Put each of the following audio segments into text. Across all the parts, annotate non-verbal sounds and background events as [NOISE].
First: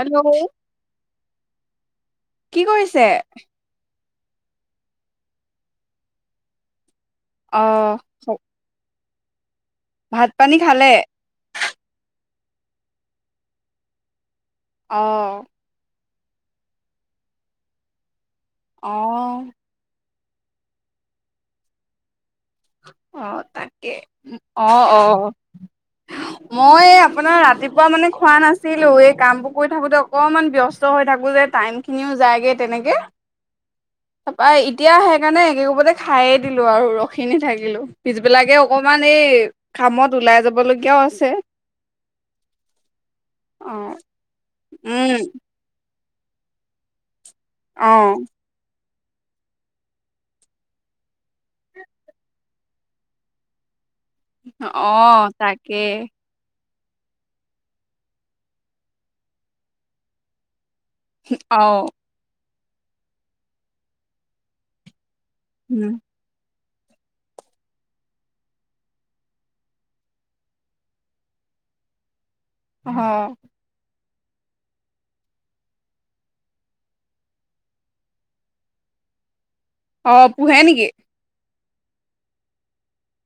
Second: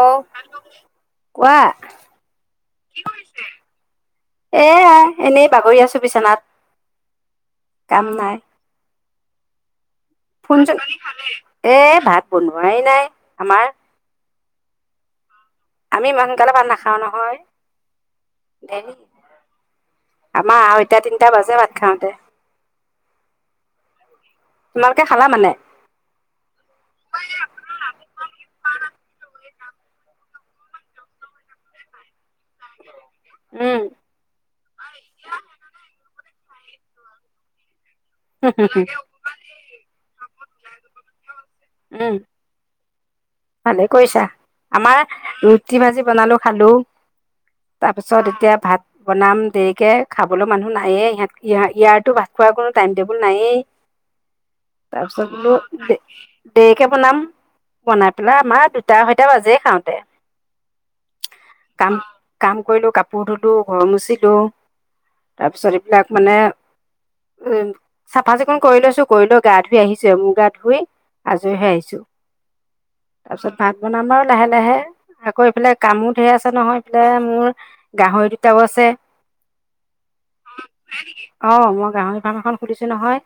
ঔ কোৱা, কি কৰিছে? এয়াই। এনেই বাগৰি আছোঁ বিচনাত। আহ, ফোন-চোন, এ ভাত বনোৱাই নাই আমাৰ। আহ। আমি ইমান সোনকালে ভাত নাখাওঁ নহয়। দেৰি আহ। আমাৰ আহৈতা-তিনটা বাজে ভাত খাওঁতে। অ' তাকে। অ' তোমালোকে খালা অ', মানে মই আপোনাৰ ৰাতিপুৱা মানে খোৱা নাছিলোঁ, এই কামবোৰ কৈ থাকোঁতে অকমান ব্যস্ত হৈ থাকো যে, টাইমখিনিও যায়গে তেনেকে। উম তাপা এতিয়া সেইকাৰণে একে কোবতে খাইয়ে। দিলো আৰু ৰখি এনেই থাকিলো। পিছবিলাকে অকমান এই কামত ওলাই যাব লগীয়াও আছে। উম ভালে অ', কৰিছা, আমাৰ উম, ৰুটি ভাজি বনালো খালো। অ', তাৰপিছত এতিয়া ভাত বনাম দেৰিকে খাবলৈ মানুহ নায়ে ইহত ইয়াৰতো ভাত খোৱাৰ কোনো টাইম টেবুল নাইেই। অঁহ তাকে। দেৰিকে বনাম বনাই পেলাই আমাৰ দুটা আঢ়ৈটা বাজেই খাওঁতে। হুম অঁহ। কাম কাম কৰিলো, কাপোৰ ধুলো, ঘৰ মুচিলো। তাৰপিছত উম, এইবিলাক মানে উম চাফা চিকুণ কৰি লৈছো কৰি লৈ গা ধুই আহিছো মোৰ গা ধুই। আজৰি হৈ আহিছো। অ', তাৰপিছত ভাত বনাম আৰু লাহে-লাহে আকৌ এইফালে কামো ঢেৰ আছে নহয় এইফালে মোৰ গাহৰি দুটাও আছে। অ', পোহে নেকি? অ, মই গাহৰি ফাৰ্ম এখন খুলিছো নহয়।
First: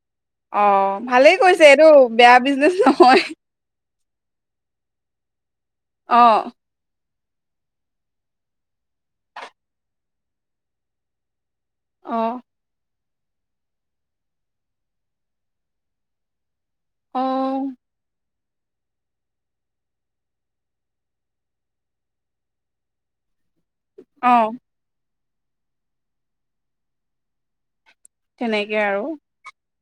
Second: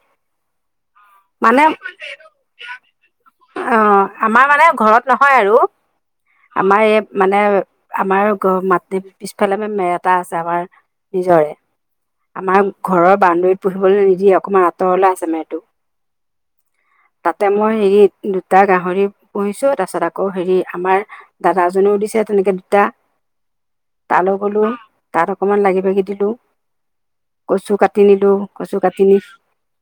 অ ভালেই মানে কৰিছে এইটো বেয়া বি বি নহয় অঁ আমাৰ মানে ঘৰত নহয় আৰু। অ আমাৰ এই মানে আমাৰ গ মাত পিছফালে মা মে এটা আছে আমাৰ নিজৰে। অ আমাৰ ঘৰৰ বাউণ্ডৰীত পুহিবলৈ নিদিয়ে অকণমান আঁতৰলৈ আছে মেৰটো। অ তাতে মই হেৰি দুটা গাহৰি পুহিছো তাৰ পিছত আকৌ হেৰি আমাৰ দাদাজনেও দিছে তেনেকে দুটা। তালো অ বলো তাত অকমান লাগি ভাগি দিলো কচু কাট কাটি নিদু, তেনেকে কচু আৰু কাটি নি,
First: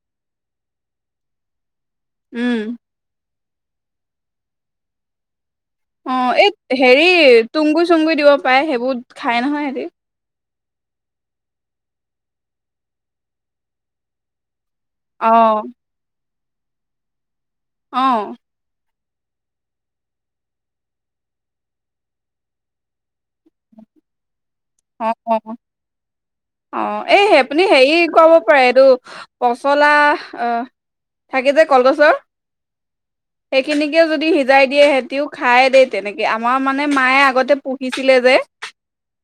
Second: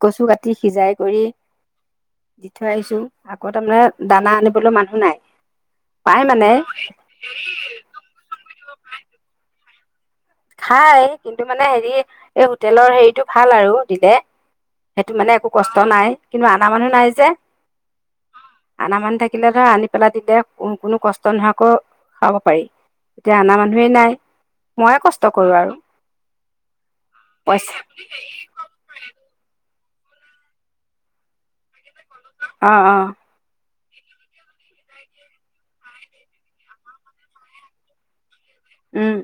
কচু কাটি টি সিজাই কৰি দি উম থৈ আহিছো। আকৌ তাৰমানে দানা আনিবলৈ মানুহ নাই। পায় অ', এই মানে হেৰি তুংগু চুংগু দিব পাৰে সেইবোৰ খাই নহয় সিহঁতি। খাই কিন্তু মানে হেৰি এই হোটেলৰ হেৰিটো ভাল আৰু দিলে। সেইটো অ মানে একো কষ্ট নাই। কিন্তু আনা মানুহ নাই যে। অ'। আনা মানুহ থাকিলে ধৰ আনি পেলাই দিলে কোনো কষ্ট নোহোৱাকৈ খাব পাৰি, এতিয়া আনা মানুহেই নাই। ময়ে কষ্ অ', অ', এই আপুনি পইচা হেৰি ক'ব পাৰে এইটো পচলা থাকে যে কলগছৰ অ', অ'। সেইখিনিকে যদি সিজাই দিয়ে সিহঁতিও খাই দেই তেনেকে আমাৰ মানে মায়ে আগতে পঢ়িছিলে যে। উম।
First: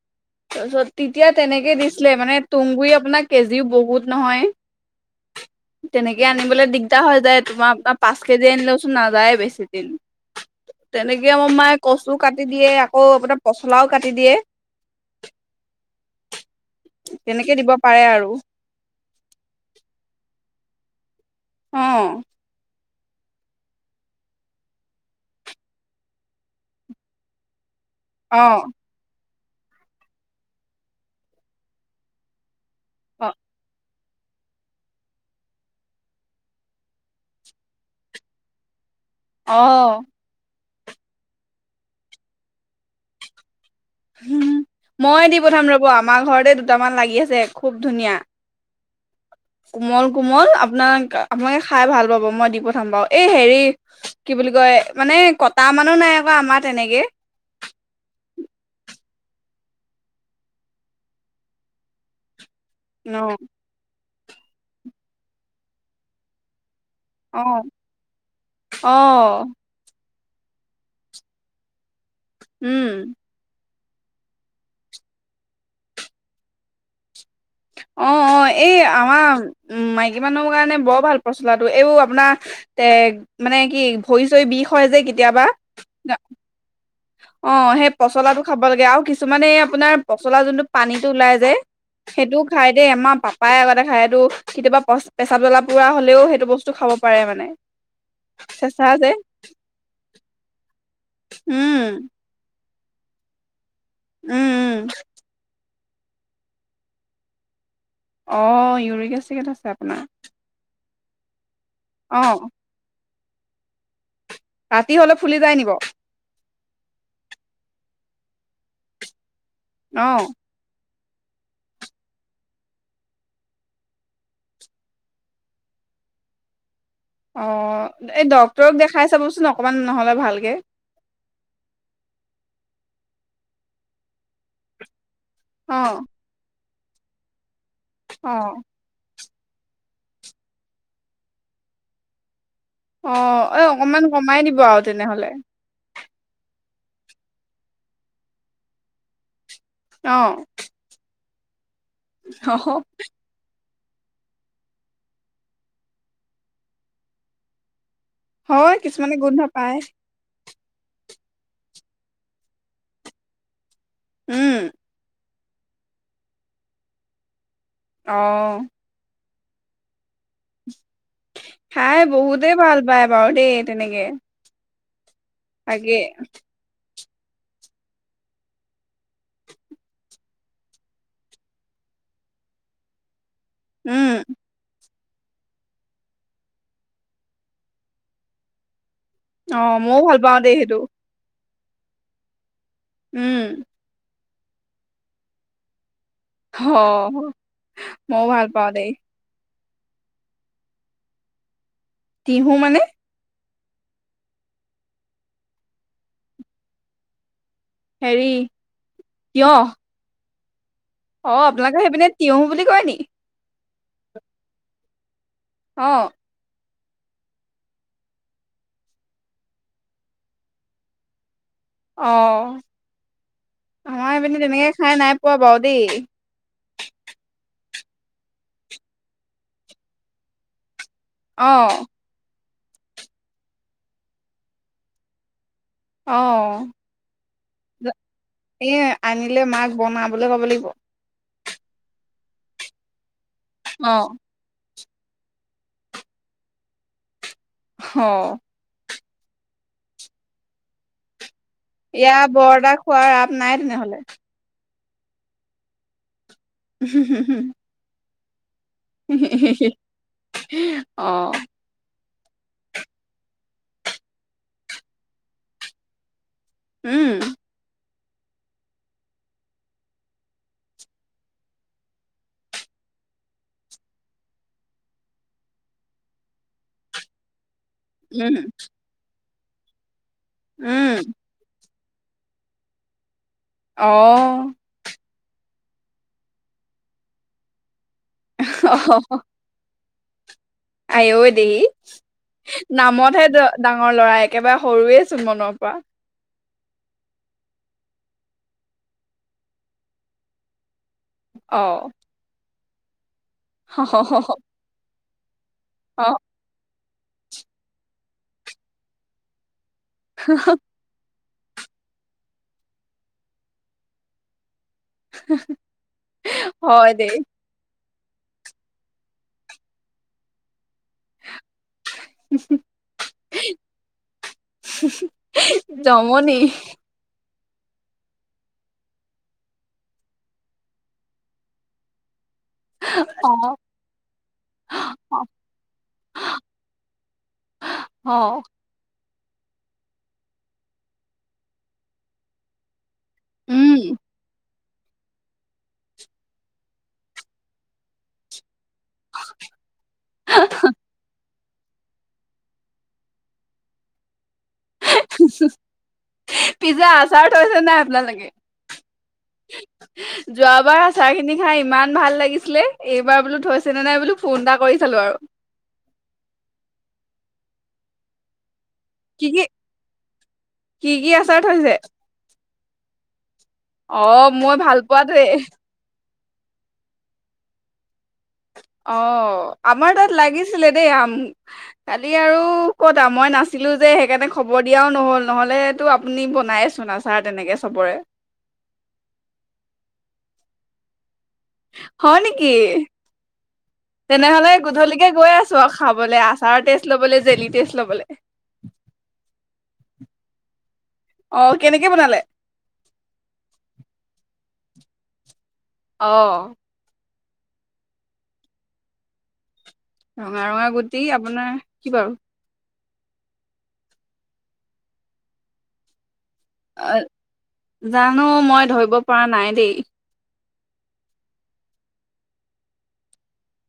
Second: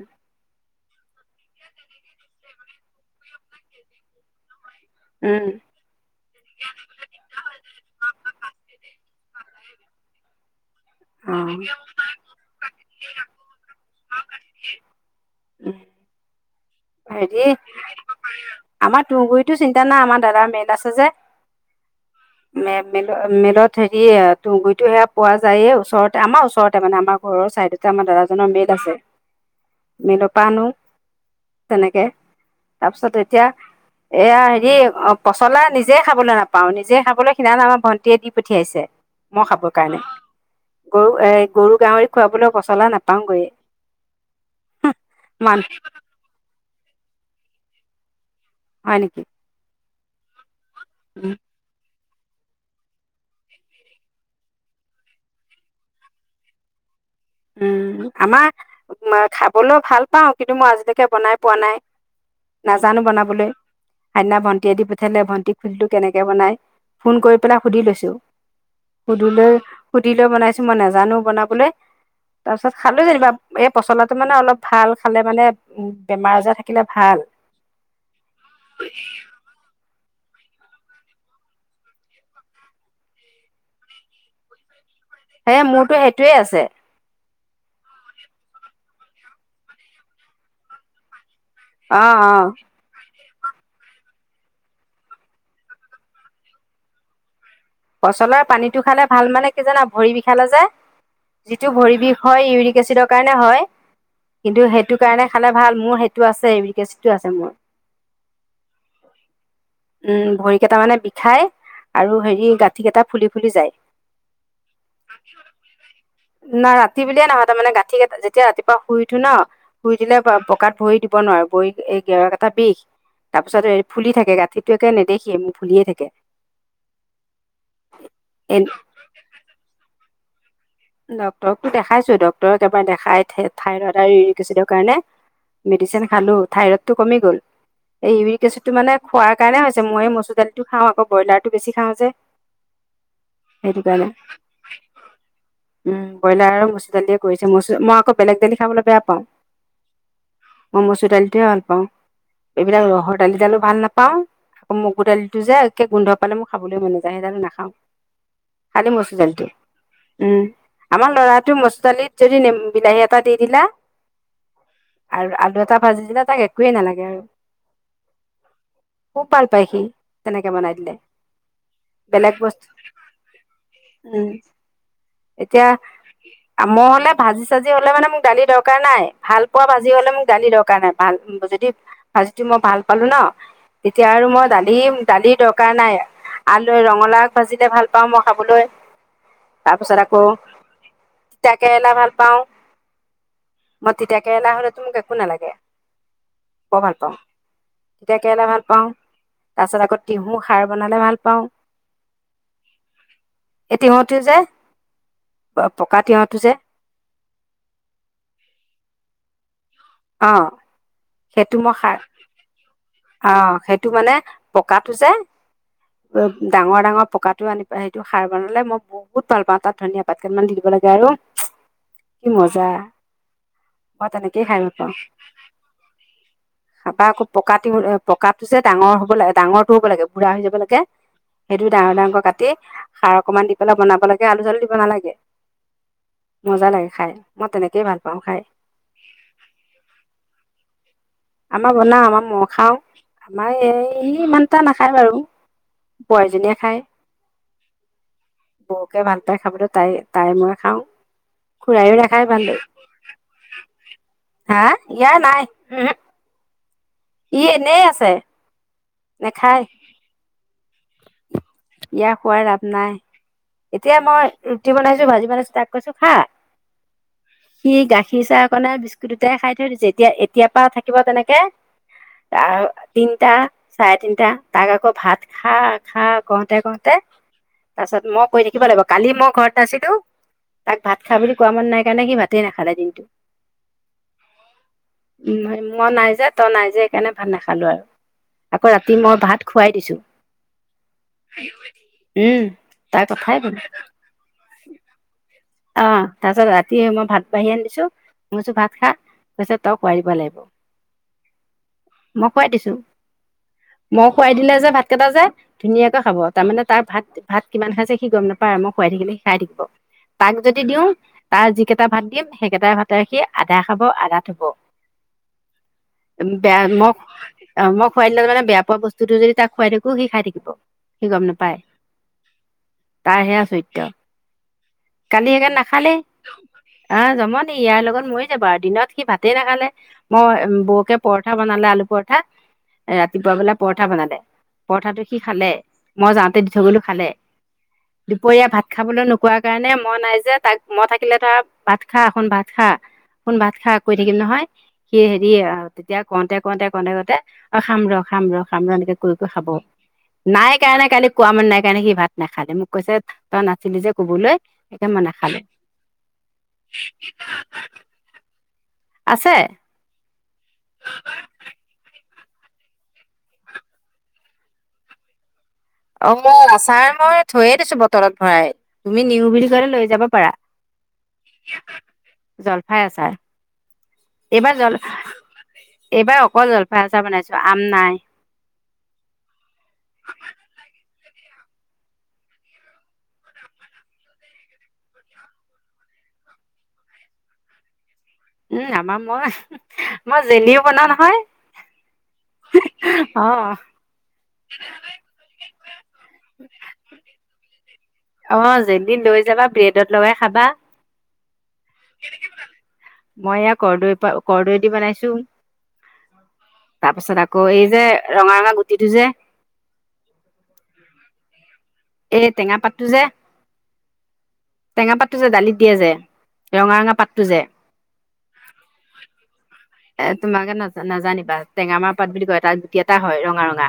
তাৰপিছত তেতিয়া তেনেকে দিছিলে মানে তুঁহগুৰি আপোনাৰ কেজিও বহুত নহয়। উম, তেনেকে আনিবলৈ দিগদাৰ হয় যায় তোমাৰ আপোনাৰ পাঁচ কেজি আনিলেচোন ন'। সদায় বেছি দিন। তেনেকে মোৰ অ', মায়ে কচুও কাটি দিয়ে আকৌ এপ পচলাও কাটি দিয়ে। উম, [INAUDIBLE] হেৰি তেনেকে দিব পাৰে আৰু। আমাৰ তুঁহগুৰিতো চিন্তা নাই আমাৰ দাদাৰ মেড আছে যে। অ', মে মেল মেলত হেৰি তোগুৰিতো সেয়া পোৱা যায় ওচৰতে আমাৰ ওচৰতে মানে আমাৰ ঘৰৰ ছাইডত এয়া আমাৰ দাদাজনৰ মেল অ', আছে মিল পা আনো তেনেকে তাৰপিছত অ', এতিয়া এয়া হেৰি অ পচলা নিজে খাবলৈ নাপাওঁ নিজে খাবলৈ সিদিনা আমাৰ ভণ্টিয়ে দি পঠিয়াইছে মই খাবৰ কাৰণে অ', গৰু এ গৰু গাহৰি খুৱাবলৈ পচলা নাপাওঁ গৈয়ে উম মই দি পথাম ৰব আমাৰ ঘৰতে দু দুটামান লাগি আছে খুব ধুনীয়া হয় নিকি কোমল কোমল আপু আপোনাক আপোনালাকে খাই ভাল ৰ'ব মই দি পঠাম বাৰু এই হেৰি কি বুলি কয় মানে কটা মানুহ নাই আকৌ আমাৰ তেনেকে উম আমাৰ খাবলৈ ভাল পাওঁ কিন্তু মই আজিলৈকে বনাই পোৱা নাই নাজানো অ', বনাবলৈ সেইদিনা ভণ্টিয়ে দি পঠিয়ালে ভণ্টিক সুদিলো কেনেকে বনাই ফোন কৰি অ', পেলাই সুধি লৈছো সুধি অ', লৈ দি লৈ বনাইছো মই নাজানো বনাবলৈ তাৰপিছত উম। খালো যেনিবা এ পচলাটো মানে অলপ ভাল খালে মানে উ বেমাৰ আজাৰ থাকিলে ভাল অ অ এই আমাৰ উম মাই মাইকী মানুহৰ কাৰণে বৰ ভাল পচলা টো এইবোৰ আপোনাৰ এ মানে কি ভৰি চৰি বিষ হয় যে কেত হে মোৰতো সেইটোৱে আছে অ সেই পচলাটো খাব লাগে আৰু কিছুমানে আপোনাৰ পচলাৰ যোনটো পানীটো ওলাই যে যে অ অ সেইটোও খাই দে আমাৰ পাপ পায় আগতে খায় এইটো কেতিয়াবা পেছাব জ্বলা পোৰা হলেও সেইটো বস্তু খাব পাৰে মানে পচলাৰ পানীটো চেঁচা খালে যে ভাল মানে কি জানা ভৰি বিষালে যে যিটো ভৰি উম বিষ হয় ইউৰিক এচিডৰ কাৰণে হয় উম কিন্তু উম সেইটো কাৰণে খালে ভাল মোৰ সেইটো আছে ইউৰিক এচিড টো আছে মোৰ অ ইউৰিক এচিড আছে আপোনাৰ হয় আৰু অ হেৰি গা টা ফুলি ফুলি যায়। ৰাতি হলে ফুলি যায় নি বাৰু নাই ৰাতি বুলিয়ে নহয় তাৰমানে গাঁঠি গাঁঠি যেতিয়া ৰাতিপুৱা শুই উঠো ন? শুই অ দিলে পকাত ভৰি দিব দিব নোৱাৰো বৈ এই গেৱা কেটা বিষ তাৰপিছত ফুলি থাকে, গাঁঠিটো একে নেদেখিয়ে ইমান ফুলিয়ে থাকে। অ' এই ডাক্তৰক দেখাই চাবচোন অকণমান নহয়। ভালকে। ডক্তৰক দেখাইছো ডক্তৰক একবাৰে দেখাই থাইৰয়ড আৰু ইউৰিক এচিডৰ কাৰণে অ মেডিচিন খালো থাইৰয়ড টো কমি গ'ল। এই অ ইউৰিক এচিড টো মানে খোৱাৰ সেইকাৰণে হৈছে মই মচুৰ দালিটো খাও আকৌ ব্ৰইলাৰটো বেছি খাও যে অ' এই সেইটো অকমান কাৰণে কমাই দিব আৰু তেনেহ'লে উম' ব্ৰইলাৰ আৰু মচুৰ দালিয়ে কৰিছে, মচুৰ দাইলৰ মই আকৌ বেলেগ দালি খাবলৈ বেয়া পাও। অ মই মচুৰ দাইল তোহে ভালপাওঁ, এইবিলাক ৰহৰ দালি ডালো ভাল পাও আকৌ মগু দালিটো যে একে গোন্ধ পালে মোৰ খাবলৈ মন নাযায়, সেইকাৰণে নাখাও হয় কিছুমানে গোন্ধ পায়। উম আমাৰ ল'ৰাটো মচুৰ দালিত যদি নেমু, বিলাহী এটা দি দিলা উম'। দুটা ভাজি দিলে তাক একোৱে নালাগে আৰু অহ। খুব ভাল পায় সি তেনেকে বনাই দিলে। খাই বেলেগ বহুতে বস্তু ভাল পায় বাৰু দেই তেনেকে উম এতিয়া তাকে মই হ'লে ভাজি, চাজি হ'লে মানে মোক দালি দৰকাৰ নাই। ভাল পোৱা ভাজি হ'লে মোক দালি দৰকাৰ নাই ভাল যদি ভাজিটো মই ভাল পালো ন' তেতিয়া উম আৰু মই দালিম দালিৰ দৰকাৰ নাই আলৈ ৰঙালাও ভাজিলে ভাল পাও মই খাবলৈ অ' মই ভাল পাও দে সেটো তিতা কেৰেলা ভাল পাওঁ। উম কেৰেলা হলে তো মোক একো নালাগে অ বৰ ভালপাওঁ মইও ভাল তিতাকেৰেলা পাওঁ ভালপাওঁ দেই তাৰ পাছত আকৌ তিহু খাৰ বনালে ভাল পাওঁ তিহু মানে? এতিহঁতি যে পকা তিয়হটো যে হেৰি তিয়হ অহ অহ আপোনালোকৰ সেইপিনে তিহু বুলি কয় নেকি? টো মানে পকাটো যে উম ডাঙৰ ডাঙৰ পকাটো আনি পিনে সেইটো সাৰ বনালে মই বহুত ভাল পাওঁ তাত ধনিয়া পাত কেইবাৰমান দি দিব লাগে আৰু অ কি মজা মই আমাৰ এইপিনে তেনেকেই খাই তেনেকে ভাল পাওঁ খাই নাই পোৱা বাৰু দেই কাতিবলে পকাটো যে ডাঙৰ হব লাগে ডাঙৰটো হব লাগে বুঢ়া হৈ যাব লাগে অ সেইটো ডাঙৰ ডাঙৰকৈ কাটি সাৰ অকনমান দি পেলাই বনাব লাগে আলু চালু দিব নালাগে অ মজা লাগে খাই মই তেনেকেই ভাল পাওঁ খাই। এ আনিলে মাক বনাবলৈ ক'ব লাগিব আমাৰ বনাও আমাৰ মই খাও আমাৰ অ এই ইমানটা নাখা খাই বাৰু পোৱালি জনীয়ে খায় হঅ বৌকে ভাল পাই খাবলৈ তাই তাই মই খাওঁ খুৰায়ো এয়া নাখায় বৰ ভালদৰে এটা খোৱাৰ ৰাপ নাই তেনেহলে হা ইয়াৰ নাই উহু ইহ এনেই আছে উহু উহু নাখায় উহু অহ ইয়াৰ খোৱাৰ ৰাপ নাই এতিয়া মই ৰুটি বনাইছো ভাজি বনাইছো তাক কৈছো খা উম সি গাখীৰ চাহ অকণে বিস্কুট দুটাই খাই থৈ দিছে এতিয়া এতিয়াৰ পৰা থাকিব তেনেকে তিনিটা চাৰে তিনিটা তাক আকৌ ভাত খা খা কওঁতে কওঁতে তাৰ পাছত মই উম, কৰি থাকিব লাগিব কালি মই ঘৰত নাছিলো তাক উম। ভাত খাই বুলি কোৱা মানুহ নাই তেনেকে ভাতেই নাখালে দিনটো। অ'। উম। মন নাই যে। তই নাই যে, সেইকাৰণে ভাত নেখালোঁ আৰু আকৌ ৰাতি মই ভাত খোৱাই দিছোঁ। আইয়ৈ দেহি, উম তাৰ নামতহে কথাই ডাঙৰ ল'ৰা। একেবাৰে সৰুৱেই চোন মনৰ পৰা। অ', তাৰ পিছত ৰাতি মই ভাত বাঢ়ি আনি দিছোঁ মই কৈছোঁ, ভাত খা। কৈছে, তই খোৱাই দিব লাগিব। অ', মই খোৱাই দিছোঁ। মই খুৱাই দিলে যে ভাত কেটা যায় ধুনীয়াকৈ খাব, অ' তাৰ মানে, তাৰ ভাত ভাত কিমান খাইছে, সি গম নাপায় আৰু মই খোৱাই থাকিলে, সি খাইয়েই থাকিব তাক যদি দিওঁ তাৰ যিকেইটা ভাত দিম, সেইকেইটা ভাতেৰে সি আধা খাব, আধা থ'ব। [INAUDIBLE] হয় দেই খুৱাই দিলে, মানে, বেয়া পোৱা বস্তুটো যদি তাক খুৱাই থাকোঁ, সি খাই থাকিব। সি গম নাপায়। তাৰ সেইয়া চৰিত্ৰ কালি সেইকাৰণে নাখালেই। জমনি আ, জমন ইয়াৰ লগত মৰি যাবা আৰু দিনত সি ভাতেই নাখালে। মই, বৌয়েকে পৰঠা বনালে, আলু পৰঠা ৰাতিপুৱা বোলে অ'। পৰঠা বনালে। পৰঠাটো সি খালে। মই যাওঁতে দি থৈ গ'লো। খালে। অ' দুপৰীয়া ভাত খাবলৈ ন সেইকাৰণে মই নাই যে। তাক মই থাকিলেতো, আৰু ভাত খা, শুন, ভাত খা শুন, ভাত উম, খা কৈ থাকিম নহয় সি হেৰি, আ, তেতিয়া কওঁতে, কওঁতে, কওঁতে, কওঁতে, অ', খাম ৰ', খাম ৰ' খাম ৰ', এনেকে কৈ কৈ খাব। নাই কাৰণে কালি কোৱা মানুহ নাই সেইকাৰণে সি ভাত নাখালে। মোক কৈছে, তই নাছিলি যে ক'বলৈ একে মই নাখালো পিছে আচাৰ থৈছে নাই আপোনালোকে? আছে যোৱাবাৰ আচাৰখিনি খাই ইমান ভাল লাগি গিছিলে। এইবাৰ বোলো, থৈছেনে নাই। বোলো, ফোন এটা কৰি চালোঁ আৰু অ', আচাৰ মই থৈয়েই দিছোঁ বটলত ভৰাই। তুমি কি নিওঁ কি বুলি ক'লে লৈ যাব পাৰা কি কি আচাৰ থৈছে? জলফাই আচাৰ অ', এইবাৰ মই জল ভাল পোৱাটোৱেই। এইবাৰ অকল জলফাইৰ আচাৰ বনাইছোঁ। আম নাই অ'। আমাৰ তাত লাগিছিলে দেই, আম কালি আৰু ক'ত মই নাছিলো যে সেইকাৰণে খবৰ দিয়াও নহ'ল নহ'লেটো আপুনি বনায়ে চোন আচাৰ তেনেকে চবৰে। উম, আমাৰ মই, মই জেলিও বনাওঁ নহয়। হয় নেকি, অ তেনেহ'লে গধূলিকে গৈ আছ [UNINTELLIGIBLE] খাবলে, আচাৰ টেষ্ট ল'বলে, জেলি টেষ্ট ল'বলে। অ জেলি লৈ যাবা ব্ৰেডত লগাই খাবা। অ', কেনেকে বনালে? মই ইয়া কৰদৈপা কৰ্দৈ দি বনাইছো। অ'। তাৰ পাছত আকৌ এই যে ৰঙা ৰঙা গুটিটো যে ৰঙা ৰঙা গুটি আপোনাৰ কি বাৰু? এ টেঙা পাত টো যে টেঙা পাতটো যে দালিত দিয়া যে। ৰঙা ৰঙা অ', পাতটো যে জানো মই ধৰিব পৰা নাই দেই। এ তোমাকে না নাজানিবা টেঙামাৰ পাত বুলি কয় তাত গুটি এটা হয় ৰঙা, ৰঙা।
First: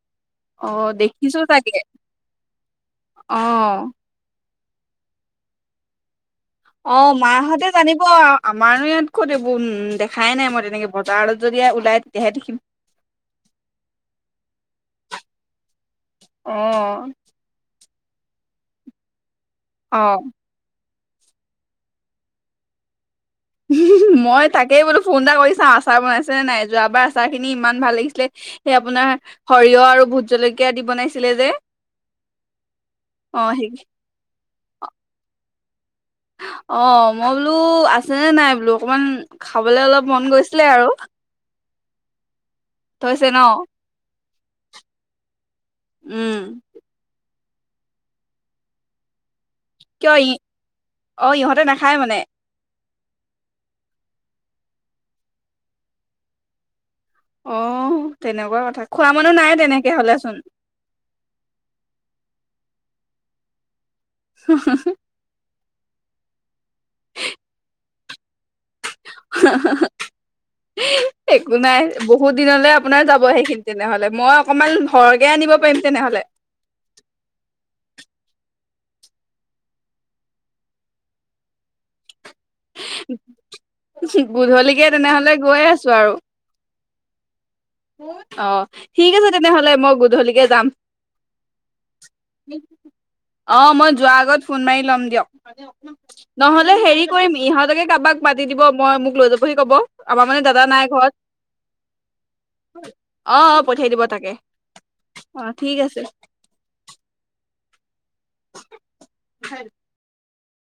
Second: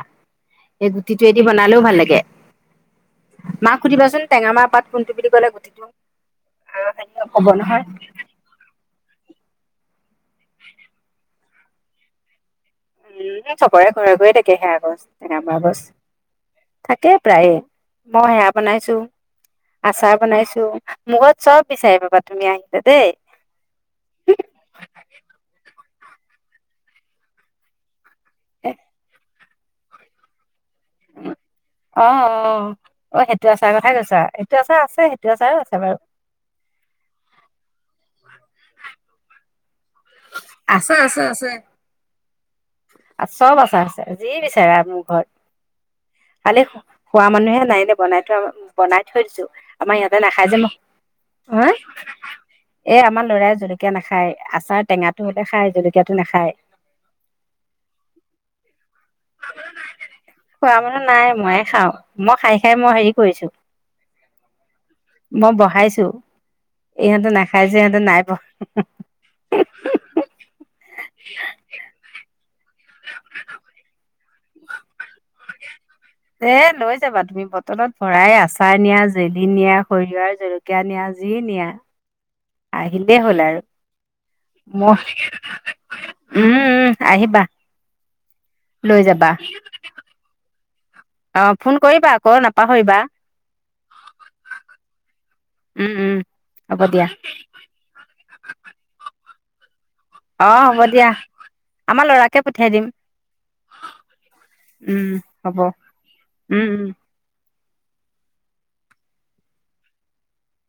অ', এই দেখিছো গুটিটোয়েদি চাগে বনালেও ভাল লাগে, মাক অ'। সুধিবাচোন টেঙা মা পাত কোনটো বুলি ক'লে গুটিটো। আৰু অ', হেৰি ক'ব মাহঁতে নহয় জানিব, আমাৰো ইয়াত কৈ উম, দেখাই নাই মই তেনেকে বজাৰত যদি ওলাই তেতিয়াহে দেখিম। উম, চবৰে ঘৰে ঘৰে থাকে সেয়া গছ টেঙামৰা গছ। অ', থাকে প্ৰায়ে। মই সেয়া বনাইছো। আচাৰ অ', বনাইছো। মোৰ ঘৰত চব বিচাৰি পাবা তুমি আহিলা দেই। মই তাকেই বোলো ফোন এটা কৰি চাও আচাৰ বনাইছে নে নাই, যোৱাবাৰ আচাৰ খিনি ইমান ভাল লাগিছিলে। সে আপোনাৰ সৰিয়হ আৰু ভোট জলেক অ', অ', অ', সেইটো অ', সেই আচাৰ কথাই কৈছা এইটো আচাৰ আছে, সেইটো আচাৰ তাবৰ অ', মই বোলো আছেনে নাই বোলো অকমান খাবলৈ অলপ মন গৈছিলে আৰু আছে, আছে, আছে। থৈছে ন চব আচাৰ আছে যি বিচাৰা মোৰ ঘৰত উম খালি খোৱা মানুহে নাইনে বনাই থৈ বনাই থৈ দিছো আমাৰ কিয় ইহঁতে ই নাখাই যে মই অ ইহঁতে হা? নাখায় মানে এ আমাৰ লৰাই জলকীয়া নাখায় আচাৰ টেঙাটো হ'লে খায় জলকীয়াটো নাখায় অ তেনেকুৱা কথা খোৱা মানুহ নাই তেনেকে হ'লেচোন খোৱা মানে নাই ময়ে খাওঁ মই খাই খাই মই হেৰি কৰিছো হ হ হ মই বহাইছো ইহঁতে নাখাই যে ইহঁতে নাই প একো নাই বহুত দিনলৈ আপ আপোনাৰ যাব সেইখিনি তেনেহ'লে মই অকণমান হৰকে আনিব পাৰিম তেনেহলে এ লৈ যাবা তুমি বটলত ভৰাই আচাৰ নিয়া জেলি নিয়া সৰিয়হৰ জলকীয়া নিয়া যি নিয়া আহিলেই হ'ল আৰু গুধলিকে মই তেনেহলে গৈ আছো আৰু উম উম আহিবা অ লৈ ঠিক আছে যাবা তেনেহলে মই গধূলিকে যাম অ ফোন কৰিবা আকৌ নাপাহৰিবা অ মই যোৱাৰ আগত ফোন মাৰি লম দিয়ক উম উম নহলে হ'ব হেৰি দিয়া কৰিম ইহঁত কাবাক মাতি দিব মই মোক লৈ যাবহি ক'ব আমাৰ মানে অ দাদা নাই হ'ব দিয়া ঘৰত আমাৰ লৰাকে পঠিয়াই দিম অ অ পঠিয়াই দিব তাকে উম অ হব ঠিক আছে উম উম [UNINTELLIGIBLE]